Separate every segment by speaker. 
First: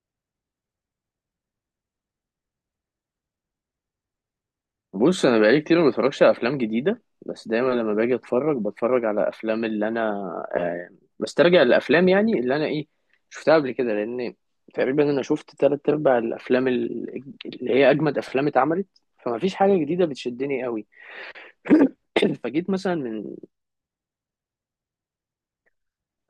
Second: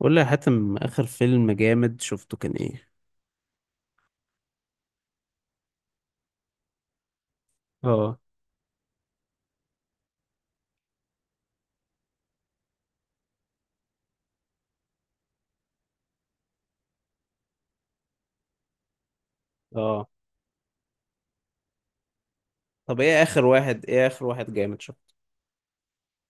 Speaker 1: قول لي يا حاتم، اخر فيلم جامد شفته كان ايه؟
Speaker 2: بص انا بقالي كتير ما بتفرجش على افلام جديده بس دايما لما باجي
Speaker 1: اه.
Speaker 2: اتفرج بتفرج على افلام اللي انا آه، بسترجع الافلام يعني اللي انا ايه شفتها قبل كده لان تقريبا انا شفت تلات ارباع الافلام اللي هي اجمد افلام اتعملت فما فيش حاجه جديده
Speaker 1: اه.
Speaker 2: بتشدني قوي. فجيت مثلا
Speaker 1: طب ايه
Speaker 2: من
Speaker 1: اخر واحد، جامد شفته؟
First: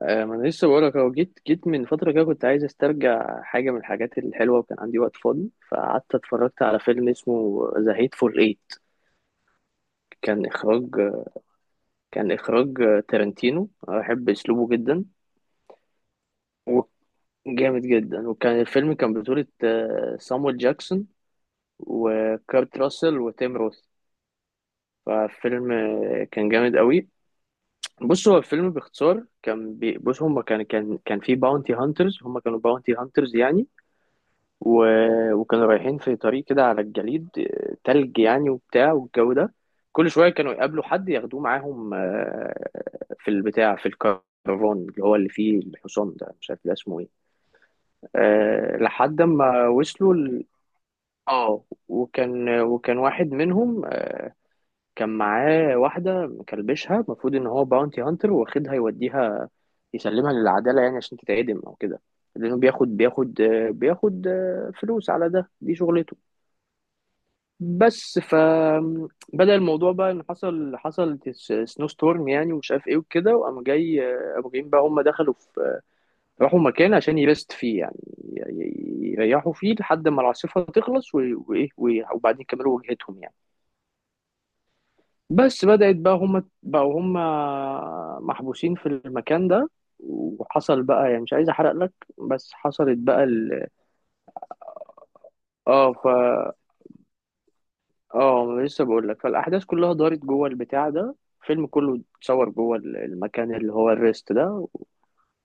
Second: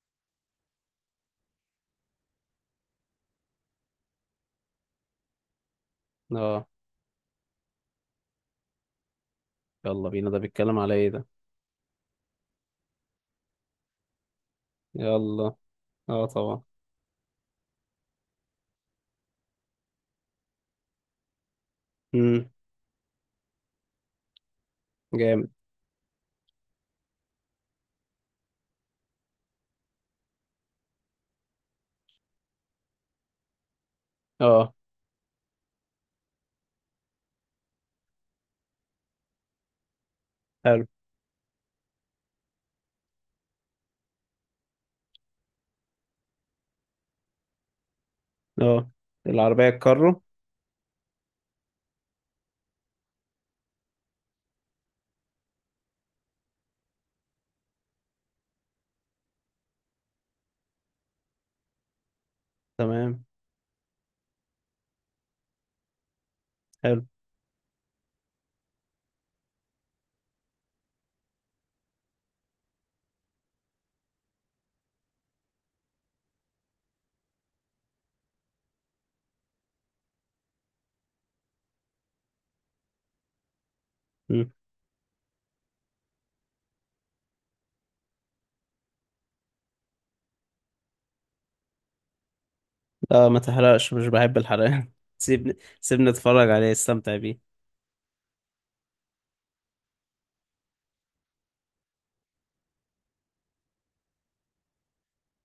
Speaker 2: ما انا لسه بقول لك اهو جيت من فتره كده كنت عايز استرجع حاجه من الحاجات الحلوه وكان عندي وقت فاضي فقعدت اتفرجت
Speaker 1: اه.
Speaker 2: على فيلم اسمه ذا هيت فور ايت.
Speaker 1: يلا بينا، ده
Speaker 2: كان
Speaker 1: بيتكلم
Speaker 2: اخراج
Speaker 1: على ايه ده؟
Speaker 2: كان إخراج تارنتينو، أحب أسلوبه جدا
Speaker 1: يلا. اه، طبعا.
Speaker 2: وجامد جدا، وكان الفيلم كان بطولة سامويل جاكسون
Speaker 1: امم.
Speaker 2: وكارت راسل وتيم روث.
Speaker 1: جامد.
Speaker 2: ففيلم كان جامد قوي. بص هو الفيلم باختصار بص هما كان في باونتي هانترز، هما كانوا باونتي هانترز يعني،
Speaker 1: اه.
Speaker 2: و... وكانوا رايحين في طريق كده على الجليد، تلج يعني وبتاع والجو ده. كل شوية كانوا
Speaker 1: حلو.
Speaker 2: يقابلوا حد ياخدوه معاهم، في البتاع في الكرفان اللي هو اللي فيه الحصان ده، مش عارف ده اسمه ايه،
Speaker 1: اه.
Speaker 2: لحد
Speaker 1: العربية
Speaker 2: ما وصلوا
Speaker 1: الكارو.
Speaker 2: ال... اه، وكان واحد منهم كان معاه واحدة مكلبشها، المفروض ان هو باونتي هانتر واخدها يوديها يسلمها للعدالة يعني عشان تتعدم او كده، لانه بياخد
Speaker 1: تمام.
Speaker 2: بياخد آه، بياخد آه، فلوس على ده، دي شغلته.
Speaker 1: حلو.
Speaker 2: بس فبدأ الموضوع بقى ان حصل سنو ستورم يعني ومش عارف ايه وكده، وقام جاي، قاموا جايين بقى، هم دخلوا في، راحوا مكان عشان يرست فيه يعني، يريحوا فيه لحد ما العاصفة تخلص وايه وبعدين يكملوا وجهتهم يعني.
Speaker 1: امم.
Speaker 2: بس بدأت بقى، هم بقوا هم محبوسين في المكان ده، وحصل بقى يعني، مش عايز احرق لك، بس حصلت بقى
Speaker 1: لا، ما
Speaker 2: ال...
Speaker 1: تحرقش، مش بحب الحرقان. سيبني
Speaker 2: اه
Speaker 1: سيبني اتفرج عليه، استمتع بيه.
Speaker 2: اه، ما أنا لسه بقول لك، فالاحداث كلها دارت جوه البتاع ده، الفيلم كله اتصور جوه المكان اللي هو الريست ده،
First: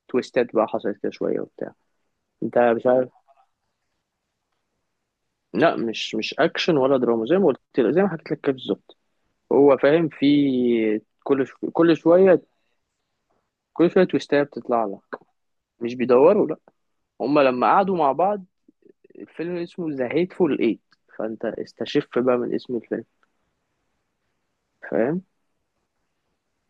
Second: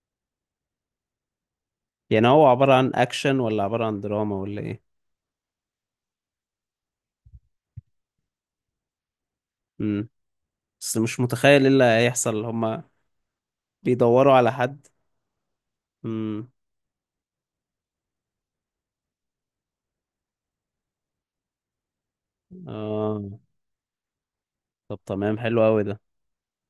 Speaker 2: وتويستات بقى حصلت كده شويه وبتاع.
Speaker 1: يعني هو
Speaker 2: انت
Speaker 1: عبارة
Speaker 2: مش
Speaker 1: عن
Speaker 2: عارف،
Speaker 1: اكشن، ولا عبارة عن دراما، ولا ايه؟
Speaker 2: لا، مش اكشن ولا دراما، زي ما قلت لك زي ما حكيت لك كده بالظبط، هو
Speaker 1: امم.
Speaker 2: فاهم في
Speaker 1: بس مش متخيل ايه اللي
Speaker 2: كل شويه،
Speaker 1: هيحصل هما.
Speaker 2: كل شويه
Speaker 1: بيدوروا
Speaker 2: تويستات
Speaker 1: على
Speaker 2: بتطلع
Speaker 1: حد؟
Speaker 2: لك. مش بيدوروا
Speaker 1: امم.
Speaker 2: لا، هما لما قعدوا مع بعض، الفيلم اسمه ذا هيتفول ايت، فانت استشف بقى من اسم الفيلم
Speaker 1: اه. طب
Speaker 2: فاهم.
Speaker 1: تمام، حلو قوي ده.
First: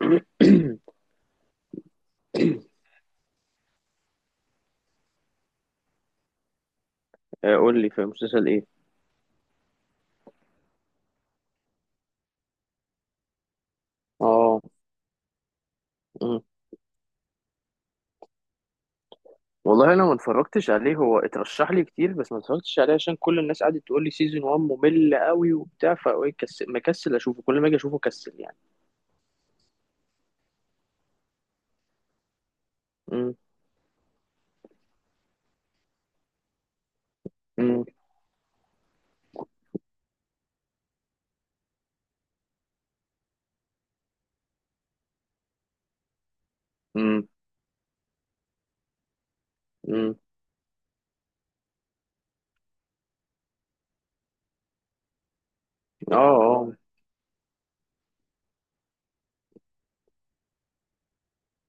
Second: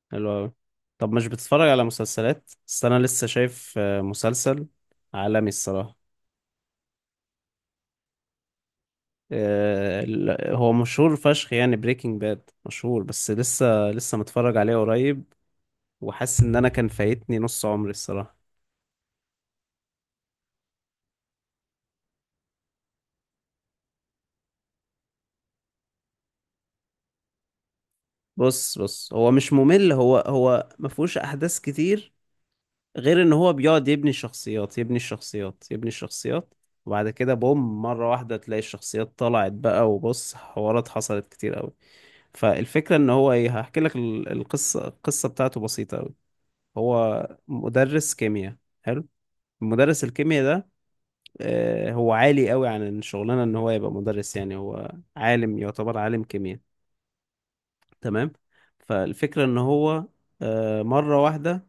Speaker 1: حلو قوي. طب مش بتتفرج على مسلسلات؟ بس انا لسه شايف مسلسل عالمي الصراحة.
Speaker 2: قول لي في مسلسل ايه؟
Speaker 1: هو مشهور فشخ يعني، بريكنج باد مشهور، بس لسه متفرج
Speaker 2: اه،
Speaker 1: عليه قريب. وحاسس ان انا كان فايتني نص عمري الصراحة.
Speaker 2: والله انا ما اتفرجتش عليه، هو اترشح لي كتير بس ما اتفرجتش عليه عشان كل الناس قعدت تقول لي سيزون 1 ممل قوي وبتاع، فكسل مكسل اشوفه، كل ما اجي اشوفه كسل يعني.
Speaker 1: بص، هو مش ممل، هو مفهوش احداث كتير. غير ان
Speaker 2: امم.
Speaker 1: هو بيقعد يبني شخصيات، يبني الشخصيات، يبني الشخصيات. وبعد كده بوم،
Speaker 2: امم.
Speaker 1: مرة واحدة تلاقي الشخصيات طلعت بقى، وبص، حوارات حصلت كتير قوي. فالفكرة ان هو ايه، هحكي لك القصة بتاعته بسيطة أوي. هو
Speaker 2: امم.
Speaker 1: مدرس كيمياء. حلو. مدرس
Speaker 2: امم.
Speaker 1: الكيمياء ده، هو عالي قوي عن الشغلانة ان هو يبقى مدرس، يعني هو عالم، يعتبر
Speaker 2: اه.
Speaker 1: عالم كيمياء.
Speaker 2: اه.
Speaker 1: تمام. فالفكرة ان هو مرة واحدة،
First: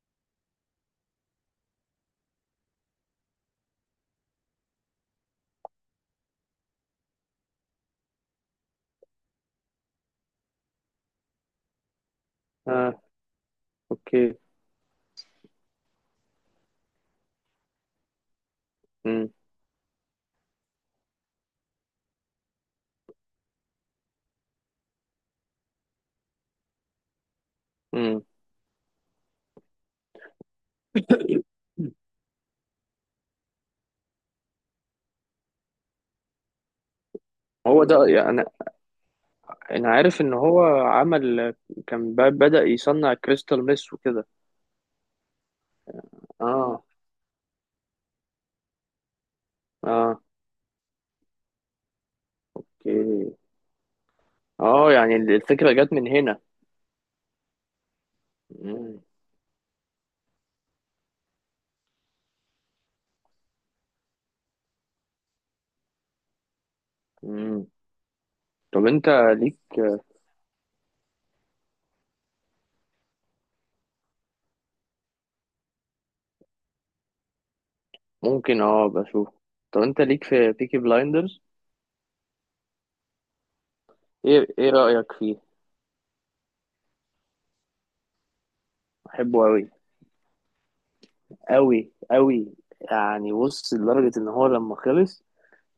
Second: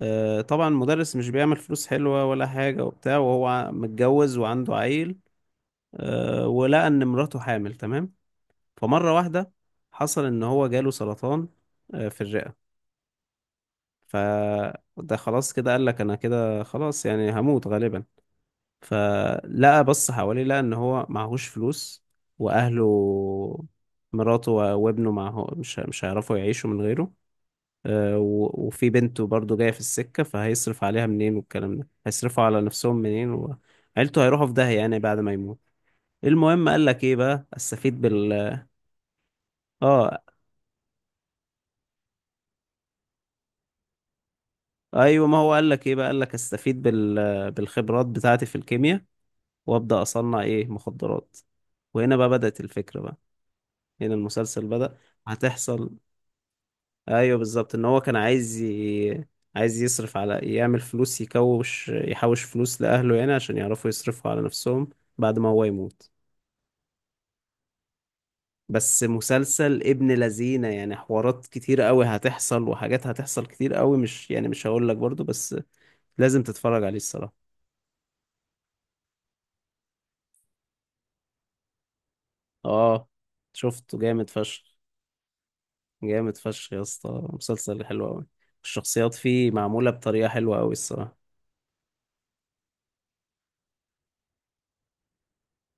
Speaker 1: طبعا مدرس مش بيعمل فلوس حلوة ولا حاجة وبتاع، وهو متجوز وعنده عيل. ولقى ان مراته حامل. تمام. فمرة واحدة، حصل ان هو جاله سرطان، في الرئة.
Speaker 2: اه. اوكي.
Speaker 1: فده خلاص كده، قال لك انا كده خلاص، يعني هموت غالبا.
Speaker 2: امم.
Speaker 1: فلقى، بص حواليه، لقى ان هو معهوش فلوس. واهله، مراته و- وابنه معه مش هيعرفوا يعيشوا من غيره.
Speaker 2: امم.
Speaker 1: و- وفي بنته برضه جاية في السكة، فهيصرف عليها منين؟ والكلام ده، هيصرفوا على نفسهم منين؟ وعيلته هيروحوا في داهية، يعني بعد ما يموت. المهم قال لك، ايه بقى؟
Speaker 2: هو
Speaker 1: استفيد
Speaker 2: ده يعني،
Speaker 1: بال...
Speaker 2: انا انا عارف
Speaker 1: اه.
Speaker 2: ان هو عمل، كان بدأ يصنع كريستال ميس وكده.
Speaker 1: ايوه، ما هو قال لك، ايه بقى؟ قال لك استفيد
Speaker 2: اه.
Speaker 1: بال... بالخبرات بتاعتي في الكيمياء. وابدا
Speaker 2: اه.
Speaker 1: اصنع ايه؟ مخدرات. وهنا بقى بدات الفكره بقى.
Speaker 2: اوكي.
Speaker 1: هنا المسلسل
Speaker 2: اه،
Speaker 1: بدا.
Speaker 2: يعني الفكرة جت
Speaker 1: هتحصل.
Speaker 2: من هنا.
Speaker 1: ايوه، بالظبط، ان هو كان عايز
Speaker 2: مم.
Speaker 1: ي... عايز يصرف على، يعمل فلوس، يكوش، يحوش فلوس لاهله هنا، عشان يعرفوا يصرفوا على نفسهم. بعد ما هو يموت.
Speaker 2: مم. طب
Speaker 1: بس
Speaker 2: انت ليك؟
Speaker 1: مسلسل ابن لذينه، يعني حوارات كتير قوي هتحصل، وحاجات هتحصل كتير قوي، مش يعني، مش هقول لك برضو، بس. لازم تتفرج عليه الصراحه.
Speaker 2: ممكن اه بشوف. طب انت ليك في بيكي بلايندرز؟
Speaker 1: اه. شفته جامد
Speaker 2: ايه
Speaker 1: فشخ.
Speaker 2: ايه رأيك فيه؟
Speaker 1: جامد فشخ يا اسطى، مسلسل حلو قوي. الشخصيات
Speaker 2: بحبه
Speaker 1: فيه
Speaker 2: قوي،
Speaker 1: معمولة بطريقة حلوة قوي الصراحة.
Speaker 2: قوي قوي، يعني بص لدرجة ان هو لما خلص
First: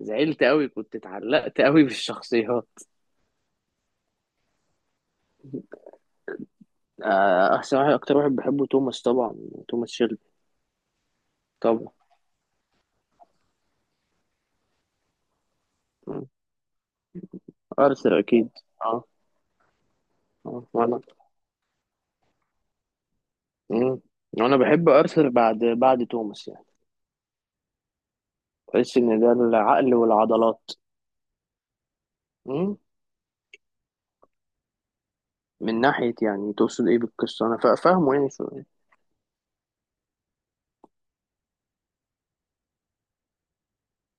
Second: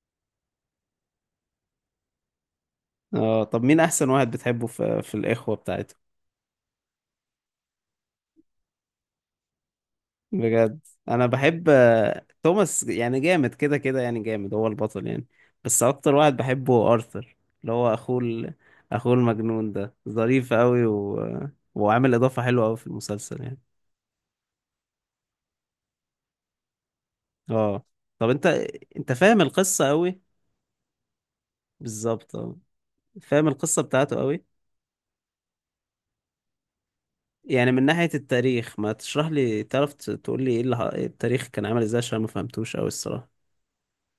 Speaker 2: زعلت قوي، كنت اتعلقت قوي بالشخصيات.
Speaker 1: اه. طب مين احسن واحد بتحبه في الاخوة بتاعته؟
Speaker 2: احسن واحد، اكتر واحد بحبه توماس طبعا، توماس شيلبي.
Speaker 1: بجد؟ انا بحب
Speaker 2: طبعا.
Speaker 1: توماس، يعني جامد كده كده، يعني جامد، هو البطل يعني. بس اكتر
Speaker 2: مم.
Speaker 1: واحد بحبه هو ارثر، اللي هو
Speaker 2: ارثر اكيد. اه.
Speaker 1: اخوه المجنون ده، ظريف
Speaker 2: اه
Speaker 1: قوي
Speaker 2: وانا.
Speaker 1: و... وعامل اضافة حلوة قوي في المسلسل يعني.
Speaker 2: مم. وانا بحب ارثر بعد توماس يعني،
Speaker 1: اه. طب انت.
Speaker 2: بحس
Speaker 1: انت
Speaker 2: ان ده
Speaker 1: فاهم القصة
Speaker 2: العقل
Speaker 1: قوي.
Speaker 2: والعضلات.
Speaker 1: بالظبط، اه.
Speaker 2: مم.
Speaker 1: فاهم القصة بتاعته قوي.
Speaker 2: من ناحية يعني، تقصد ايه بالقصة؟ انا
Speaker 1: يعني من ناحية
Speaker 2: فاهمه يعني.
Speaker 1: التاريخ، ما تشرح لي، تعرف تقول لي، إيه التاريخ كان عامل ازاي؟ عشان ما فهمتوش قوي الصراحة.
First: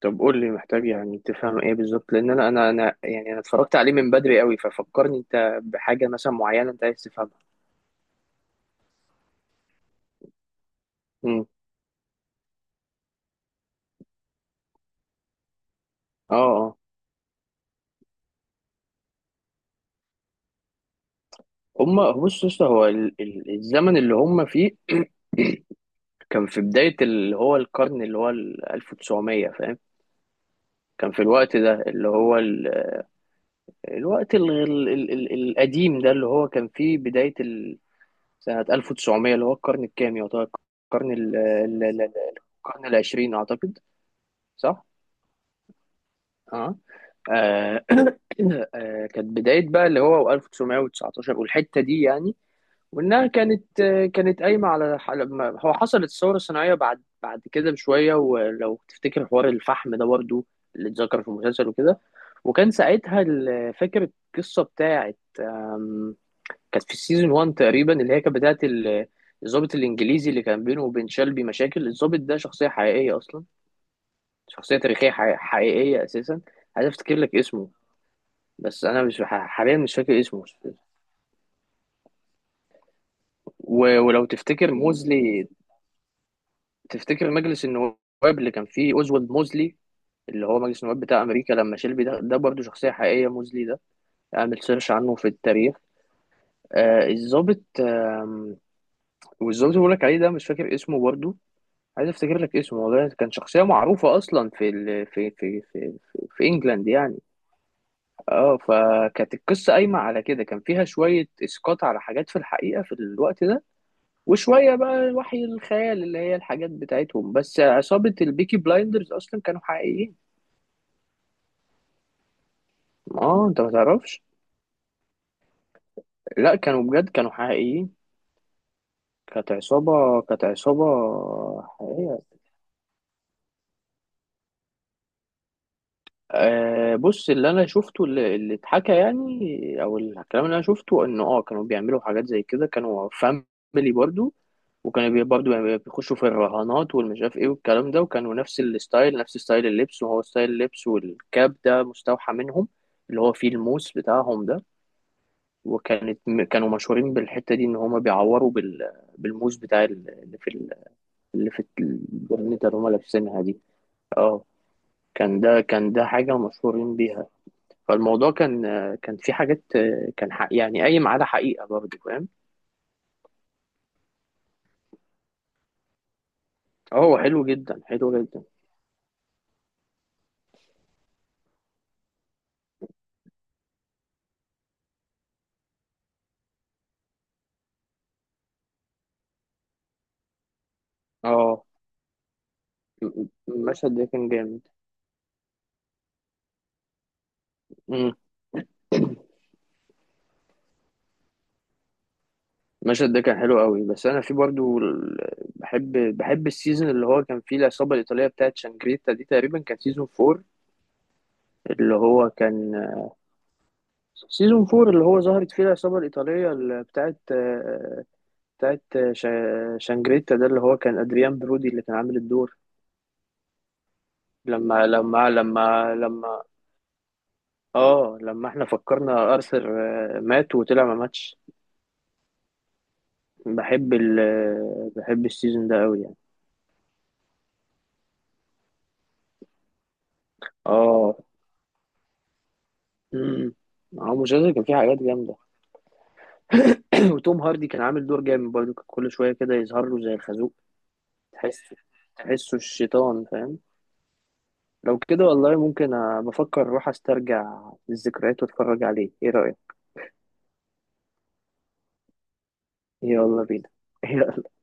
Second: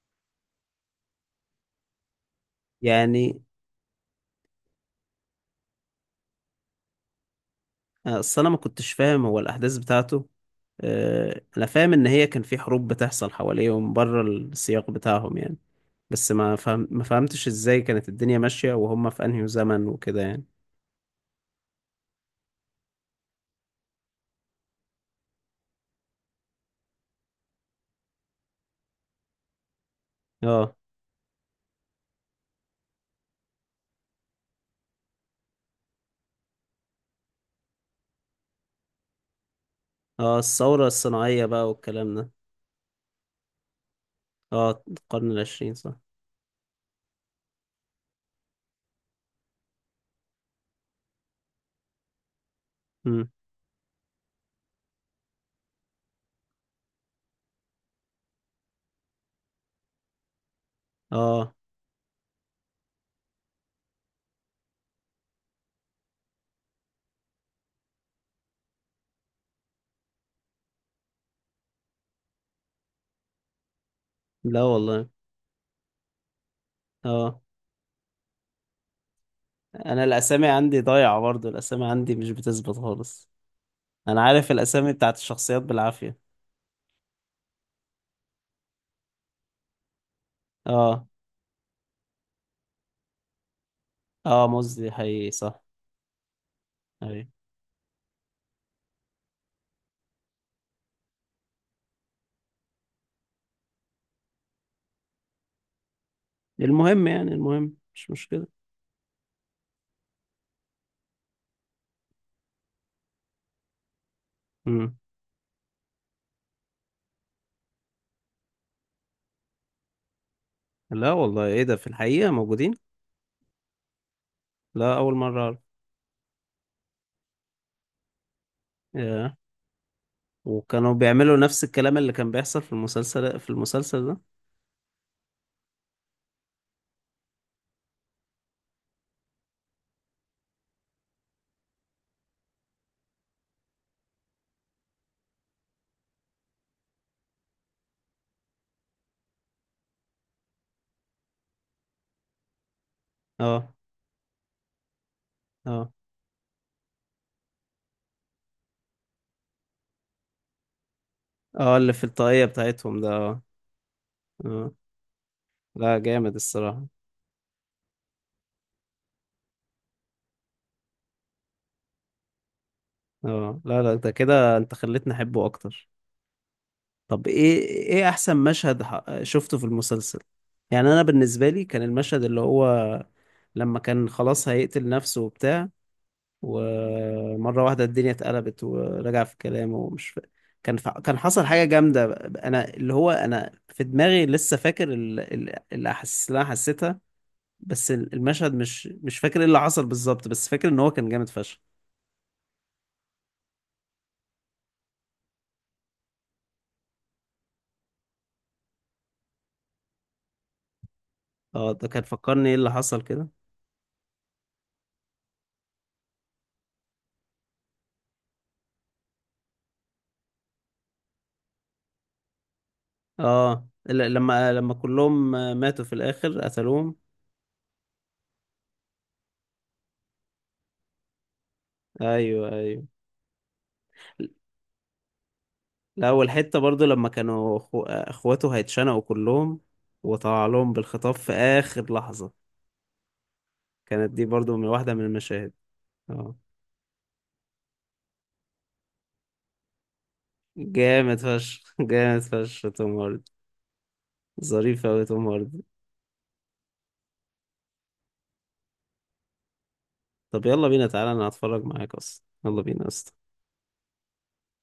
Speaker 2: طب قول لي، محتاج يعني تفهم ايه بالظبط؟ لان انا يعني انا
Speaker 1: يعني،
Speaker 2: اتفرجت عليه من بدري قوي، ففكرني انت بحاجه مثلا معينه انت عايز تفهمها.
Speaker 1: اصل انا ما كنتش فاهم هو الاحداث بتاعته.
Speaker 2: امم.
Speaker 1: انا فاهم ان هي كان في حروب بتحصل حواليهم بره السياق بتاعهم يعني. بس
Speaker 2: اه اه.
Speaker 1: ما فهمتش ازاي كانت الدنيا ماشية وهم في انهي زمن وكده يعني.
Speaker 2: هما بص يا اسطى، هو الزمن اللي هما فيه كان في بدايه اللي هو القرن اللي هو ال 1900 فاهم.
Speaker 1: اه.
Speaker 2: كان في الوقت ده اللي هو ال- الوقت ال- ال- ال- ال- القديم ده اللي هو كان فيه بدايه ال-، سنه 1900، اللي هو القرن الكام
Speaker 1: اه،
Speaker 2: يعتبر؟
Speaker 1: الثورة
Speaker 2: القرن
Speaker 1: الصناعية بقى والكلام ده.
Speaker 2: القرن العشرين اعتقد.
Speaker 1: اه،
Speaker 2: صح.
Speaker 1: القرن العشرين، صح.
Speaker 2: اه. آه، كانت بداية بقى اللي هو 1919 والحتة دي يعني، وإنها
Speaker 1: امم.
Speaker 2: كانت كانت قايمة على لما هو حصلت الثورة الصناعية بعد كده بشوية، ولو تفتكر حوار الفحم ده برضو اللي اتذكر في
Speaker 1: اه.
Speaker 2: المسلسل وكده. وكان ساعتها ال- فاكر القصة بتاعت آم، كانت في السيزون 1 تقريبا، اللي هي كانت بتاعت ال-، الضابط الإنجليزي اللي كان بينه وبين شلبي مشاكل، الضابط ده شخصية حقيقية أصلا،
Speaker 1: لا
Speaker 2: شخصية
Speaker 1: والله.
Speaker 2: تاريخية حقيقية أساسا، عايز أفتكر لك
Speaker 1: اه.
Speaker 2: اسمه، بس انا مش حاليا مش
Speaker 1: انا
Speaker 2: فاكر اسمه.
Speaker 1: الاسامي عندي ضايعه، برضو الاسامي عندي مش بتثبت خالص. انا
Speaker 2: ولو
Speaker 1: عارف
Speaker 2: تفتكر
Speaker 1: الاسامي بتاعت
Speaker 2: موزلي،
Speaker 1: الشخصيات بالعافيه.
Speaker 2: تفتكر مجلس النواب اللي كان فيه اوزولد موزلي، اللي هو مجلس النواب
Speaker 1: اه.
Speaker 2: بتاع امريكا، لما شيلبي ده برضه شخصيه حقيقيه موزلي ده،
Speaker 1: اه،
Speaker 2: اعمل
Speaker 1: مزي
Speaker 2: سيرش عنه في
Speaker 1: حقيقي، صح.
Speaker 2: التاريخ. آه
Speaker 1: ايوه.
Speaker 2: الضابط والظابط اللي بقول لك عليه ده مش فاكر اسمه برضه، عايز افتكر لك اسمه والله، كان شخصيه معروفه اصلا في ال... في في في في, في انجلاند
Speaker 1: المهم،
Speaker 2: يعني.
Speaker 1: يعني المهم، مش مشكله.
Speaker 2: اه، فكانت القصه قايمه على كده، كان فيها شويه اسقاط على حاجات في الحقيقه في الوقت ده، وشوية
Speaker 1: امم.
Speaker 2: بقى وحي الخيال اللي هي الحاجات بتاعتهم، بس عصابة البيكي بلايندرز أصلا كانوا حقيقيين.
Speaker 1: لا والله، ايه ده؟ في الحقيقه موجودين؟
Speaker 2: اه انت ما تعرفش،
Speaker 1: لا، اول مره اعرف.
Speaker 2: لا كانوا بجد كانوا حقيقيين،
Speaker 1: ياه.
Speaker 2: كانت عصابة
Speaker 1: وكانوا بيعملوا نفس الكلام اللي
Speaker 2: حقيقية.
Speaker 1: كان بيحصل في المسلسل ده؟
Speaker 2: آه بص، اللي انا شفته، اللي اتحكى يعني، او الكلام اللي انا شفته انه اه، كانوا بيعملوا حاجات زي كده، كانوا فاميلي برضو، وكانوا بيخشوا في الرهانات والمش عارف ايه والكلام ده، وكانوا نفس الستايل، نفس ستايل اللبس، وهو ستايل اللبس والكاب ده مستوحى منهم، اللي هو فيه
Speaker 1: اه.
Speaker 2: الموس بتاعهم ده.
Speaker 1: اه.
Speaker 2: وكانت كانوا مشهورين بالحتة دي، ان هما بيعوروا بال... بالموس بتاع اللي في ال... اللي في
Speaker 1: اه. اللي في الطاقيه
Speaker 2: البرنيتا اللي هما
Speaker 1: بتاعتهم ده، اه.
Speaker 2: لابسينها دي. اه،
Speaker 1: اه.
Speaker 2: كان
Speaker 1: لا،
Speaker 2: ده
Speaker 1: جامد
Speaker 2: حاجة
Speaker 1: الصراحه.
Speaker 2: مشهورين بيها. فالموضوع كان، كان في حاجات، كان حق يعني قايم على حقيقة برضه فاهم.
Speaker 1: اه. لا، لا، ده كده انت خليتني احبه اكتر.
Speaker 2: اه هو
Speaker 1: طب
Speaker 2: حلو
Speaker 1: ايه
Speaker 2: جدا
Speaker 1: ايه
Speaker 2: حلو
Speaker 1: احسن
Speaker 2: جدا.
Speaker 1: مشهد شفته في المسلسل؟ يعني انا بالنسبه لي كان المشهد اللي هو، لما كان خلاص هيقتل نفسه وبتاع، ومره واحده الدنيا اتقلبت ورجع في كلامه، ومش ف... كان حصل حاجه
Speaker 2: اه.
Speaker 1: جامده. انا اللي هو، انا في
Speaker 2: المشهد ده
Speaker 1: دماغي
Speaker 2: كان
Speaker 1: لسه
Speaker 2: جامد.
Speaker 1: فاكر الاحاسيس اللي انا حسيتها. بس المشهد مش فاكر ايه اللي حصل بالظبط، بس فاكر ان هو كان جامد فشخ.
Speaker 2: المشهد ده كان حلو قوي، بس انا في برضو بحب، بحب السيزون اللي هو كان فيه العصابه الايطاليه بتاعت شانجريتا دي، تقريبا كان سيزون 4،
Speaker 1: اه. ده
Speaker 2: اللي
Speaker 1: كان
Speaker 2: هو
Speaker 1: فكرني ايه اللي
Speaker 2: كان
Speaker 1: حصل كده.
Speaker 2: سيزون 4 اللي هو ظهرت فيه العصابه الايطاليه اللي بتاعت بتاعت شانجريتا ده، اللي هو كان ادريان برودي اللي كان عامل الدور.
Speaker 1: اه، لما
Speaker 2: لما لما
Speaker 1: كلهم ماتوا في
Speaker 2: لما
Speaker 1: الاخر،
Speaker 2: لما
Speaker 1: قتلوهم.
Speaker 2: اه، لما احنا فكرنا ارثر مات وطلع ما ماتش.
Speaker 1: ايوه، ايوه.
Speaker 2: بحب ال بحب السيزون ده قوي
Speaker 1: لا،
Speaker 2: يعني.
Speaker 1: والحته برضو لما كانوا اخواته هيتشنقوا كلهم، وطلع لهم بالخطاب
Speaker 2: اه.
Speaker 1: في اخر لحظه.
Speaker 2: امم.
Speaker 1: كانت
Speaker 2: هو
Speaker 1: دي
Speaker 2: المسلسل
Speaker 1: برضو
Speaker 2: كان
Speaker 1: من
Speaker 2: فيه
Speaker 1: واحده
Speaker 2: حاجات
Speaker 1: من
Speaker 2: جامده.
Speaker 1: المشاهد. اه.
Speaker 2: وتوم هاردي كان عامل دور جامد برضه، كان كل شوية كده يظهر له زي الخازوق،
Speaker 1: جامد فشخ.
Speaker 2: تحسه،
Speaker 1: جامد
Speaker 2: تحسه
Speaker 1: فشخ توم هاردي.
Speaker 2: الشيطان فاهم.
Speaker 1: ظريف
Speaker 2: لو
Speaker 1: اوي
Speaker 2: كده
Speaker 1: توم
Speaker 2: والله
Speaker 1: هاردي.
Speaker 2: ممكن بفكر أروح أسترجع الذكريات وأتفرج عليه، إيه رأيك؟
Speaker 1: طب يلا بينا، تعالى انا هتفرج معاك اصلا، يلا بينا اصلا.
Speaker 2: يلا بينا.